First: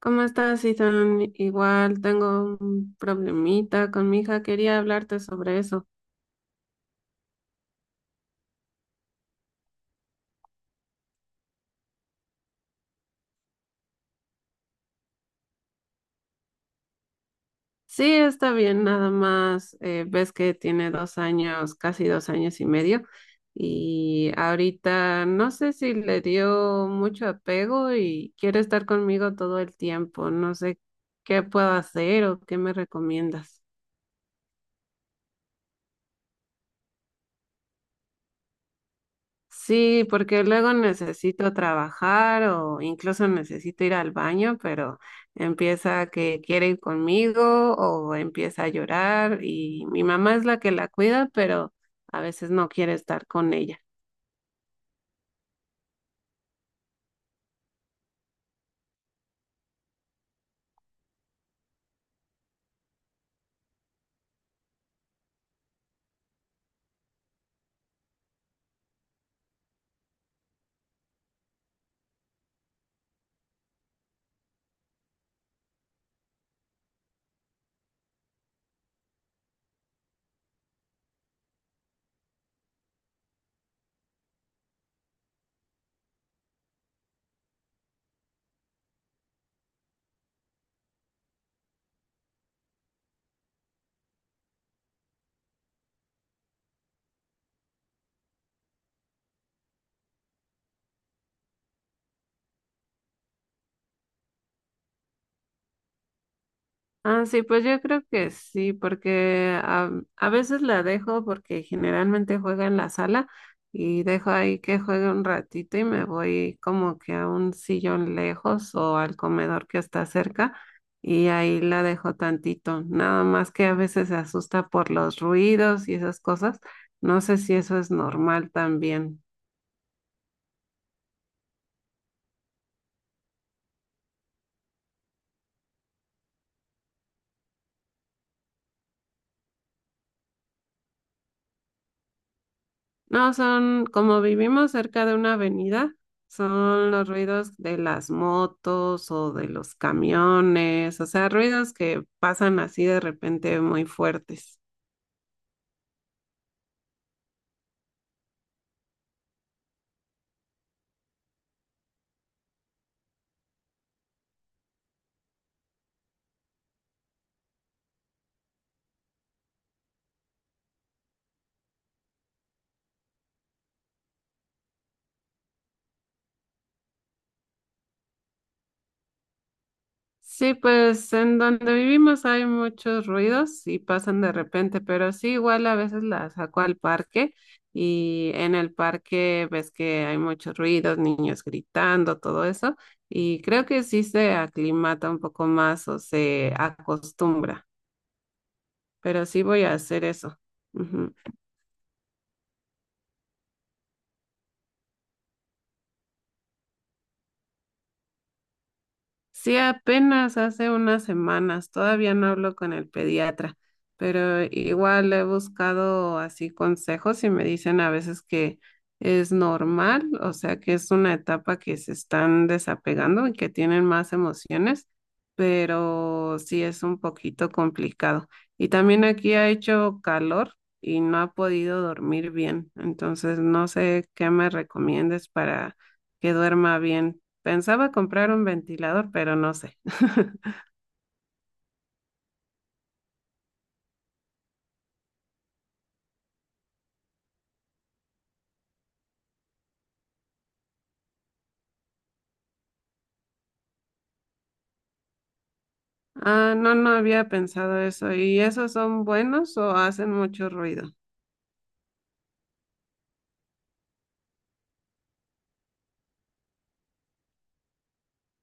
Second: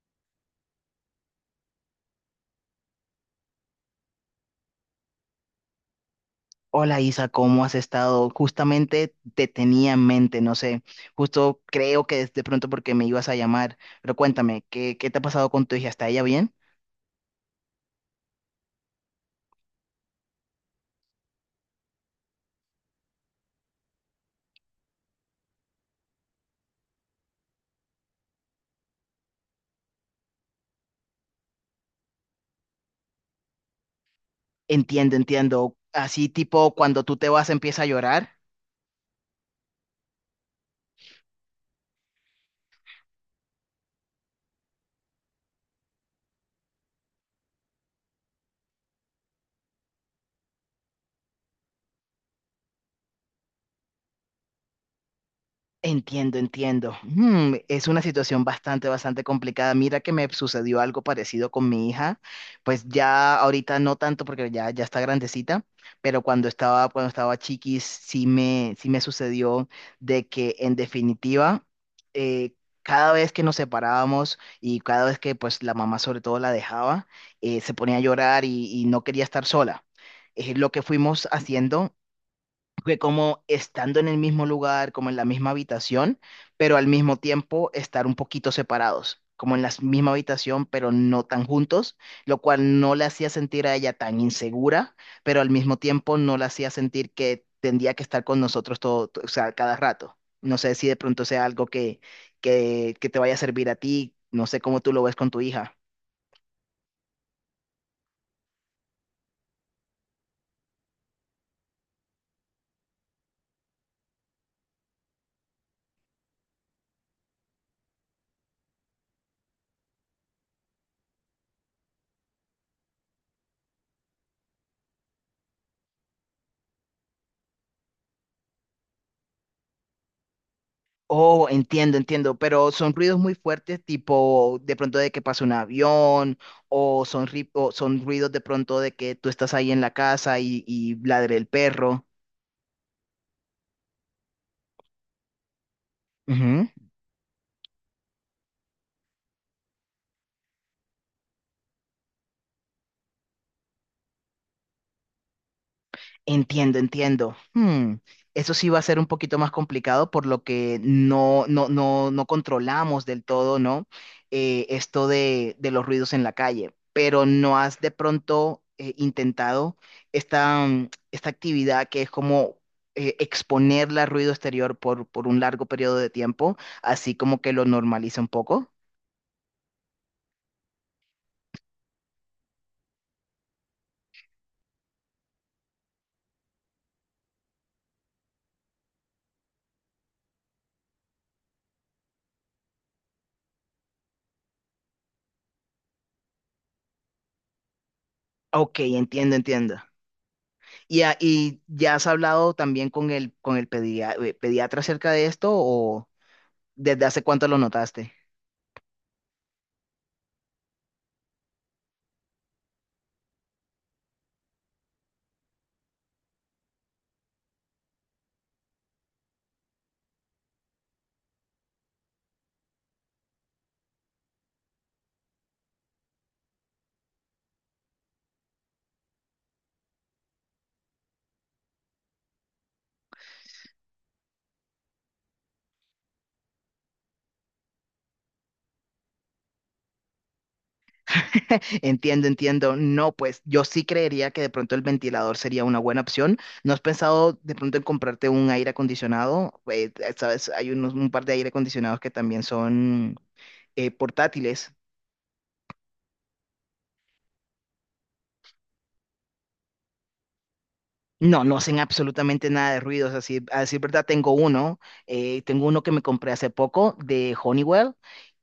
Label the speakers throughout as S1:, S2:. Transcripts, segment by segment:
S1: ¿Cómo estás, Ethan? Igual tengo un problemita con mi hija, quería hablarte sobre eso.
S2: Hola Isa, ¿cómo has estado? Justamente te tenía en mente, no sé, justo creo que de pronto porque me ibas a llamar, pero cuéntame, ¿qué te ha pasado con tu hija? ¿Está ella bien?
S1: Sí, está bien, nada más ves que tiene 2 años, casi 2 años y medio, y ahorita no sé si le dio mucho apego y quiere estar conmigo todo el tiempo, no sé qué puedo hacer o qué me recomiendas.
S2: Entiendo, entiendo. Así tipo cuando tú te vas empieza a llorar.
S1: Sí, porque luego necesito trabajar o incluso necesito ir al baño, pero empieza que quiere ir conmigo o empieza a llorar y mi mamá es la que la cuida, pero a veces no quiere estar con ella.
S2: Entiendo, entiendo. Mm, es una situación bastante complicada. Mira que me sucedió algo parecido con mi hija. Pues ya ahorita no tanto porque ya está grandecita, pero cuando estaba chiquis, sí me sucedió de que en definitiva, eh, cada vez que nos separábamos y cada vez que pues la mamá sobre todo la dejaba, se ponía a llorar y no quería estar sola. Lo que fuimos haciendo que como estando en el mismo lugar, como en la misma habitación, pero al mismo tiempo estar un poquito separados, como en la misma habitación, pero no tan juntos, lo cual no le hacía sentir a ella tan insegura, pero al mismo tiempo no la hacía sentir que tendría que estar con nosotros todo, o sea, cada rato. No sé si de pronto sea algo que te vaya a servir a ti, no sé cómo tú lo ves con tu hija.
S1: Ah, sí, pues yo creo que sí, porque a veces la dejo porque generalmente juega en la sala y dejo ahí que juegue un ratito y me voy como que a un sillón lejos o al comedor que está cerca y ahí la dejo tantito, nada más que a veces se asusta por los ruidos y esas cosas. No sé si eso es normal también.
S2: Oh, entiendo, entiendo, pero son ruidos muy fuertes, tipo de pronto de que pasa un avión, o son, o son ruidos de pronto de que tú estás ahí en la casa y ladre el perro.
S1: No, son, como vivimos cerca de una avenida,
S2: Ujú.
S1: son los ruidos de las motos o de los camiones, o sea, ruidos que pasan así de repente muy fuertes.
S2: Entiendo, entiendo. Hmm, eso sí va a ser un poquito más complicado por lo que no controlamos del todo, ¿no? Esto de los ruidos en la calle. Pero ¿no has de pronto intentado esta, esta actividad que es como exponerla al ruido exterior por un largo periodo de tiempo, así como que lo normaliza un poco?
S1: Sí, pues en donde vivimos hay muchos ruidos y pasan de repente, pero sí, igual a veces la saco al parque y en el parque ves que hay muchos ruidos, niños gritando, todo eso, y creo que sí se aclimata un poco más o se acostumbra.
S2: Ok,
S1: Pero
S2: entiendo,
S1: sí voy a
S2: entiendo.
S1: hacer eso.
S2: Y,
S1: Ujú.
S2: y ya has hablado también con el pediatra acerca de esto o... ¿Desde hace cuánto lo notaste?
S1: Sí, apenas hace unas semanas, todavía no hablo con el pediatra, pero igual he buscado así consejos y me dicen a veces que es normal, o sea que es una etapa que se están desapegando y que tienen más emociones, pero sí es un poquito complicado. Y también aquí ha hecho calor y no ha podido dormir bien, entonces no sé qué me recomiendes para que duerma bien. Pensaba comprar un ventilador, pero no sé.
S2: Entiendo, entiendo. No, pues yo sí creería que de pronto el ventilador sería una buena opción. ¿No has pensado de pronto en comprarte un aire acondicionado? Sabes, hay unos, un par de aire acondicionados que también son portátiles.
S1: Ah, no, no había pensado eso. ¿Y esos son buenos o hacen mucho ruido?
S2: No, no hacen absolutamente nada de ruidos. Así, a decir verdad, tengo uno. Tengo uno que me compré hace poco de Honeywell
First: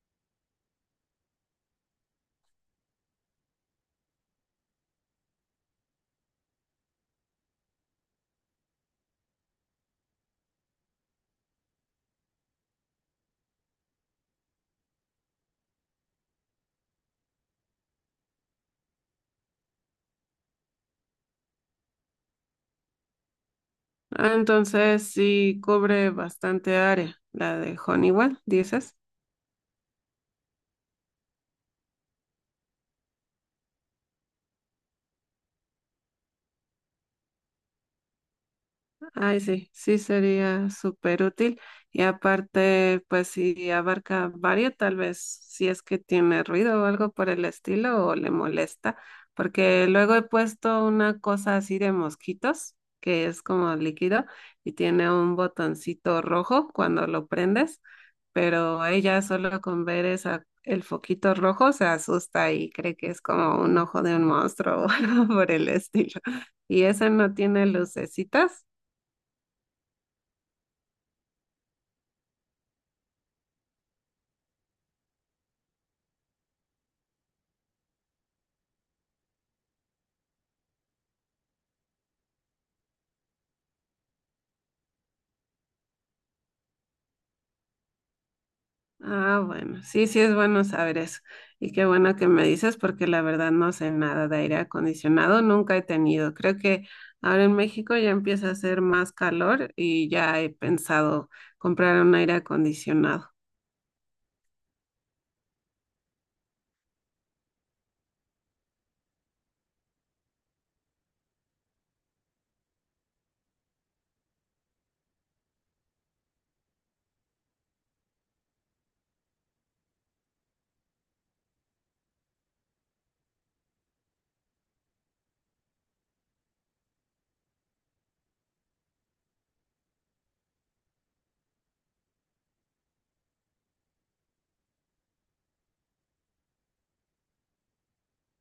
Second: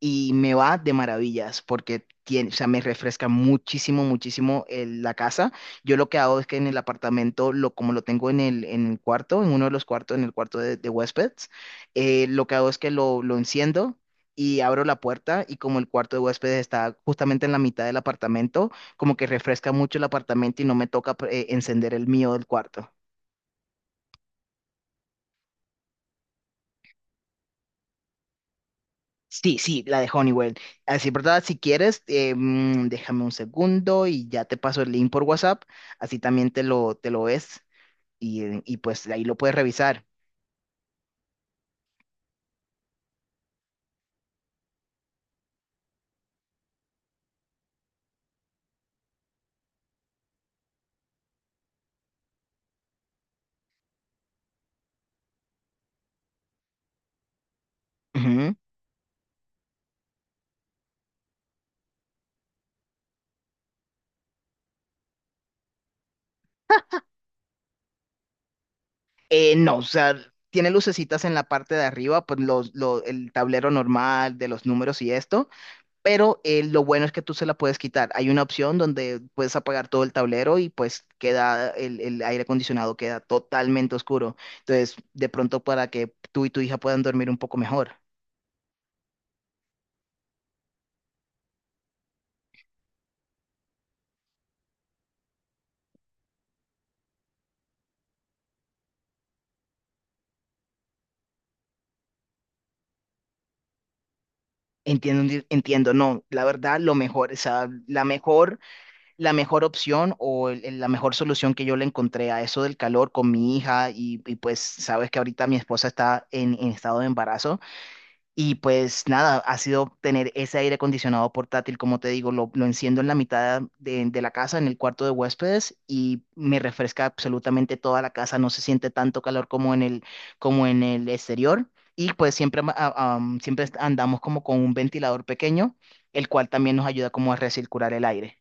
S2: y me va de maravillas porque tiene, o sea, me refresca muchísimo, muchísimo la casa. Yo lo que hago es que en el apartamento, lo, como lo tengo en el cuarto, en uno de los cuartos, en el cuarto de huéspedes, lo que hago es que lo enciendo. Y abro la puerta y como el cuarto de huéspedes está justamente en la mitad del apartamento, como que refresca mucho el apartamento y no me toca encender el mío del cuarto.
S1: Ah, entonces sí cubre bastante área, la de Honeywell, dices.
S2: Sí, sí, la de Honeywell. Así, ¿verdad? Si quieres, déjame un segundo y ya te paso el link por WhatsApp. Así también te lo ves y pues ahí lo
S1: Ay,
S2: puedes
S1: sí, sí
S2: revisar.
S1: sería súper útil. Y aparte, pues si abarca varios, tal vez si es que tiene ruido o algo por el estilo o le molesta, porque luego he puesto una cosa así de mosquitos, que es como líquido y tiene un botoncito rojo cuando lo prendes,
S2: Ujú.
S1: pero ella solo con ver esa, el foquito rojo se asusta y cree que es como un ojo de un monstruo o algo por el estilo. Y ese no tiene lucecitas.
S2: No, o sea, tiene lucecitas en la parte de arriba, pues los, el tablero normal de los números y esto. Pero lo bueno es que tú se la puedes quitar. Hay una opción donde puedes apagar todo el tablero y pues queda el aire acondicionado, queda totalmente oscuro. Entonces, de pronto para que tú y tu hija puedan dormir un poco mejor.
S1: Ah, bueno, sí, sí es bueno saber eso. Y qué bueno que me dices porque la verdad no sé nada de aire acondicionado, nunca he tenido. Creo que ahora en México ya empieza a hacer más calor y ya he pensado comprar un aire acondicionado.
S2: Entiendo, entiendo, no, la verdad, lo mejor, o sea, la mejor opción o la mejor solución que yo le encontré a eso del calor con mi hija y, pues sabes que ahorita mi esposa está en estado de embarazo. Y pues nada, ha sido tener ese aire acondicionado portátil, como te digo, lo enciendo en la mitad de la casa, en el cuarto de huéspedes, y me refresca absolutamente toda la casa, no se siente tanto calor como en como en el exterior. Y pues siempre, siempre andamos como con un ventilador pequeño, el cual también nos ayuda como a recircular el aire.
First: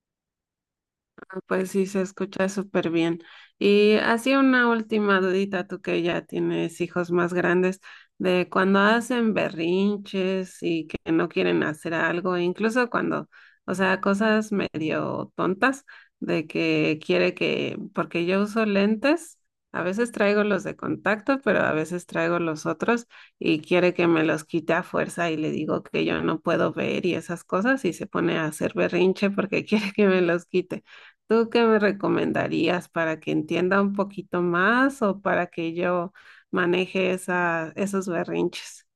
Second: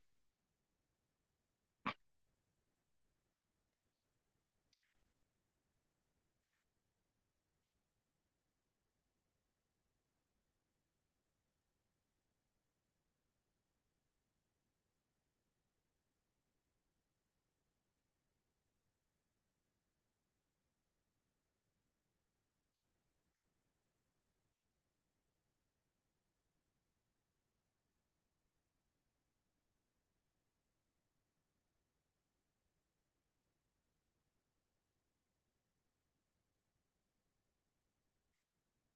S1: Pues sí, se escucha súper bien. Y así una última dudita, tú que ya tienes hijos más grandes, de cuando hacen berrinches y que no quieren hacer algo, incluso cuando, o sea, cosas medio tontas, de que quiere que, porque yo uso lentes, a veces traigo los de contacto, pero a veces traigo los otros y quiere que me los quite a fuerza y le digo que yo no puedo ver y esas cosas y se pone a hacer berrinche porque quiere que me los quite. ¿Tú qué me recomendarías para que entienda un poquito más o para que yo maneje esos berrinches?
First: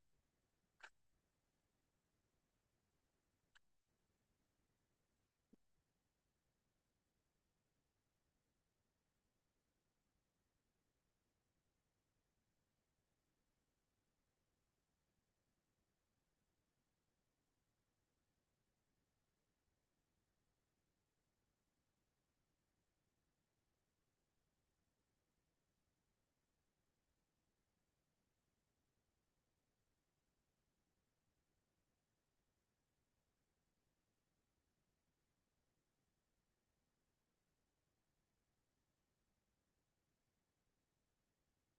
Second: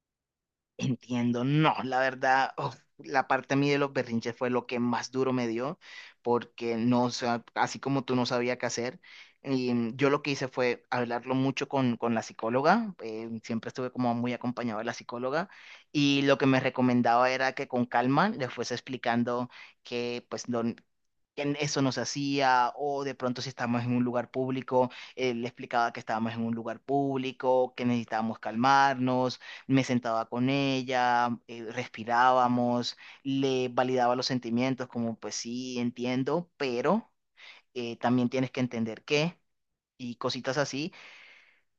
S2: Entiendo, no, la verdad, uf, la parte a mí de los berrinches fue lo que más duro me dio, porque no, o sea, así como tú no sabía qué hacer, y yo lo que hice fue hablarlo mucho con la psicóloga, siempre estuve como muy acompañado de la psicóloga, y lo que me recomendaba era que con calma le fuese explicando que pues lo, que eso no se hacía, o de pronto si estábamos en un lugar público, le explicaba que estábamos en un lugar público, que necesitábamos calmarnos. Me sentaba con ella, respirábamos, le validaba los sentimientos, como pues sí, entiendo, pero también tienes que entender qué y cositas así.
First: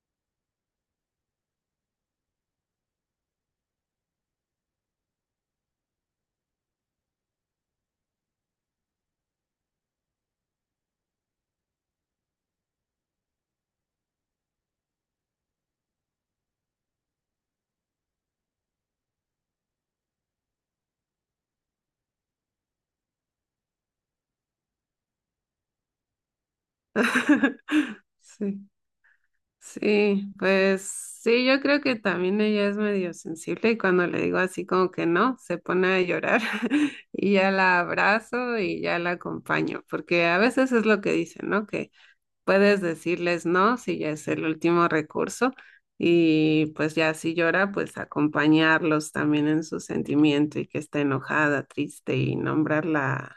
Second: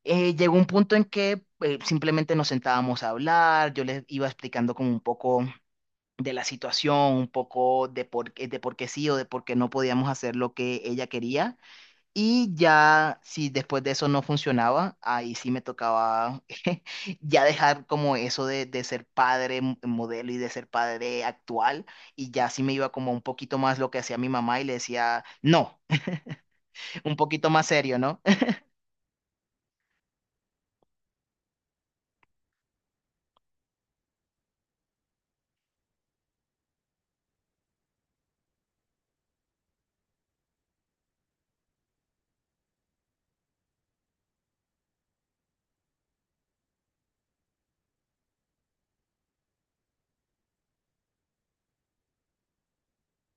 S2: Llegó un punto en que simplemente nos sentábamos a hablar, yo les iba explicando como un poco de la situación, un poco de por, de por qué sí o de por qué no podíamos hacer lo que ella quería. Y ya, si después de eso no funcionaba, ahí sí me tocaba ya dejar como eso de ser padre modelo y de ser padre actual. Y ya sí me iba como un poquito más lo que hacía mi mamá y le decía, no, un poquito más serio, ¿no?
S1: Sí, sí, pues sí, yo creo que también ella es medio sensible y cuando le digo así como que no, se pone a llorar y ya la abrazo y ya la acompaño, porque a veces es lo que dicen, ¿no? Que puedes decirles no si ya es el último recurso y pues ya si llora, pues acompañarlos también en su sentimiento y que está enojada, triste y nombrar la,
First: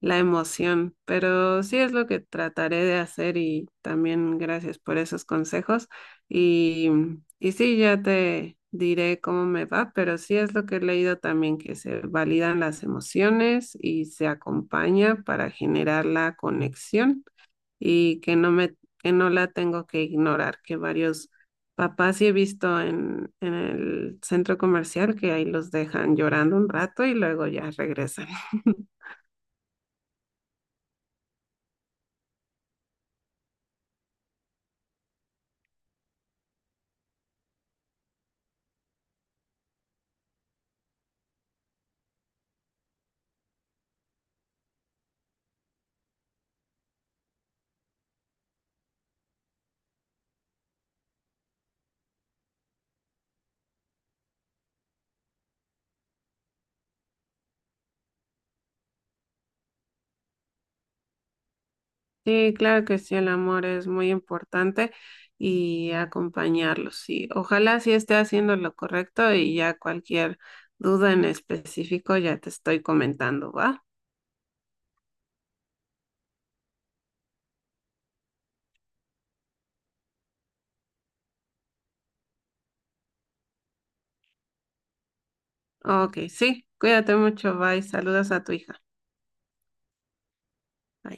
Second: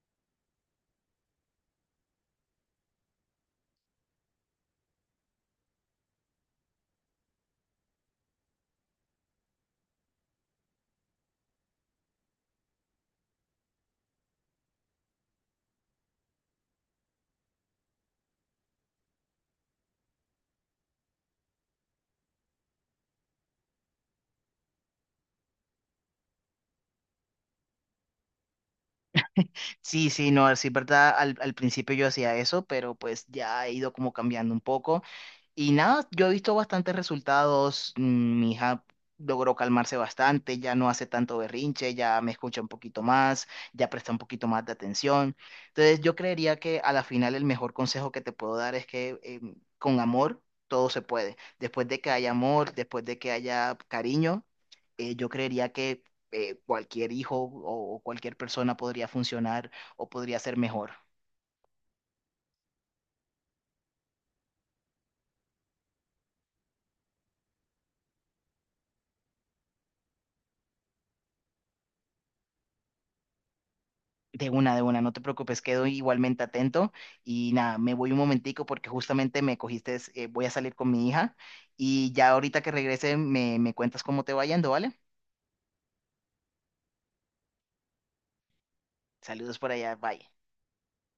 S1: la emoción. Pero sí es lo que trataré de hacer y también gracias por esos consejos y, y sí, ya te diré cómo me va, pero sí es lo que he leído también, que se validan las emociones y se acompaña para generar la conexión y que que no la tengo que ignorar, que varios papás sí he visto en el centro comercial que ahí los dejan llorando un rato y luego ya regresan.
S2: Sí, sí, no, sí, verdad, al principio yo hacía eso, pero pues ya he ido como cambiando un poco. Y nada, yo he visto bastantes resultados, mi hija logró calmarse bastante, ya no hace tanto berrinche, ya me escucha un poquito más, ya presta un poquito más de atención. Entonces yo creería que a la final el mejor consejo que te puedo dar es que con amor todo se puede. Después de que haya amor, después de que haya cariño, yo creería que cualquier hijo o cualquier persona podría funcionar o podría ser mejor.
S1: Sí, claro que sí, el amor es muy importante y acompañarlos. Sí, ojalá sí esté haciendo lo correcto y ya cualquier duda en específico ya te estoy comentando, ¿va?
S2: De una, no te preocupes, quedo igualmente atento y nada, me voy un momentico porque justamente me cogiste, voy a salir con mi hija y ya ahorita que regrese me cuentas cómo te va yendo, ¿vale?
S1: Ok, sí, cuídate mucho, bye, saludos a tu hija.
S2: Saludos por allá, bye.
S1: Bye.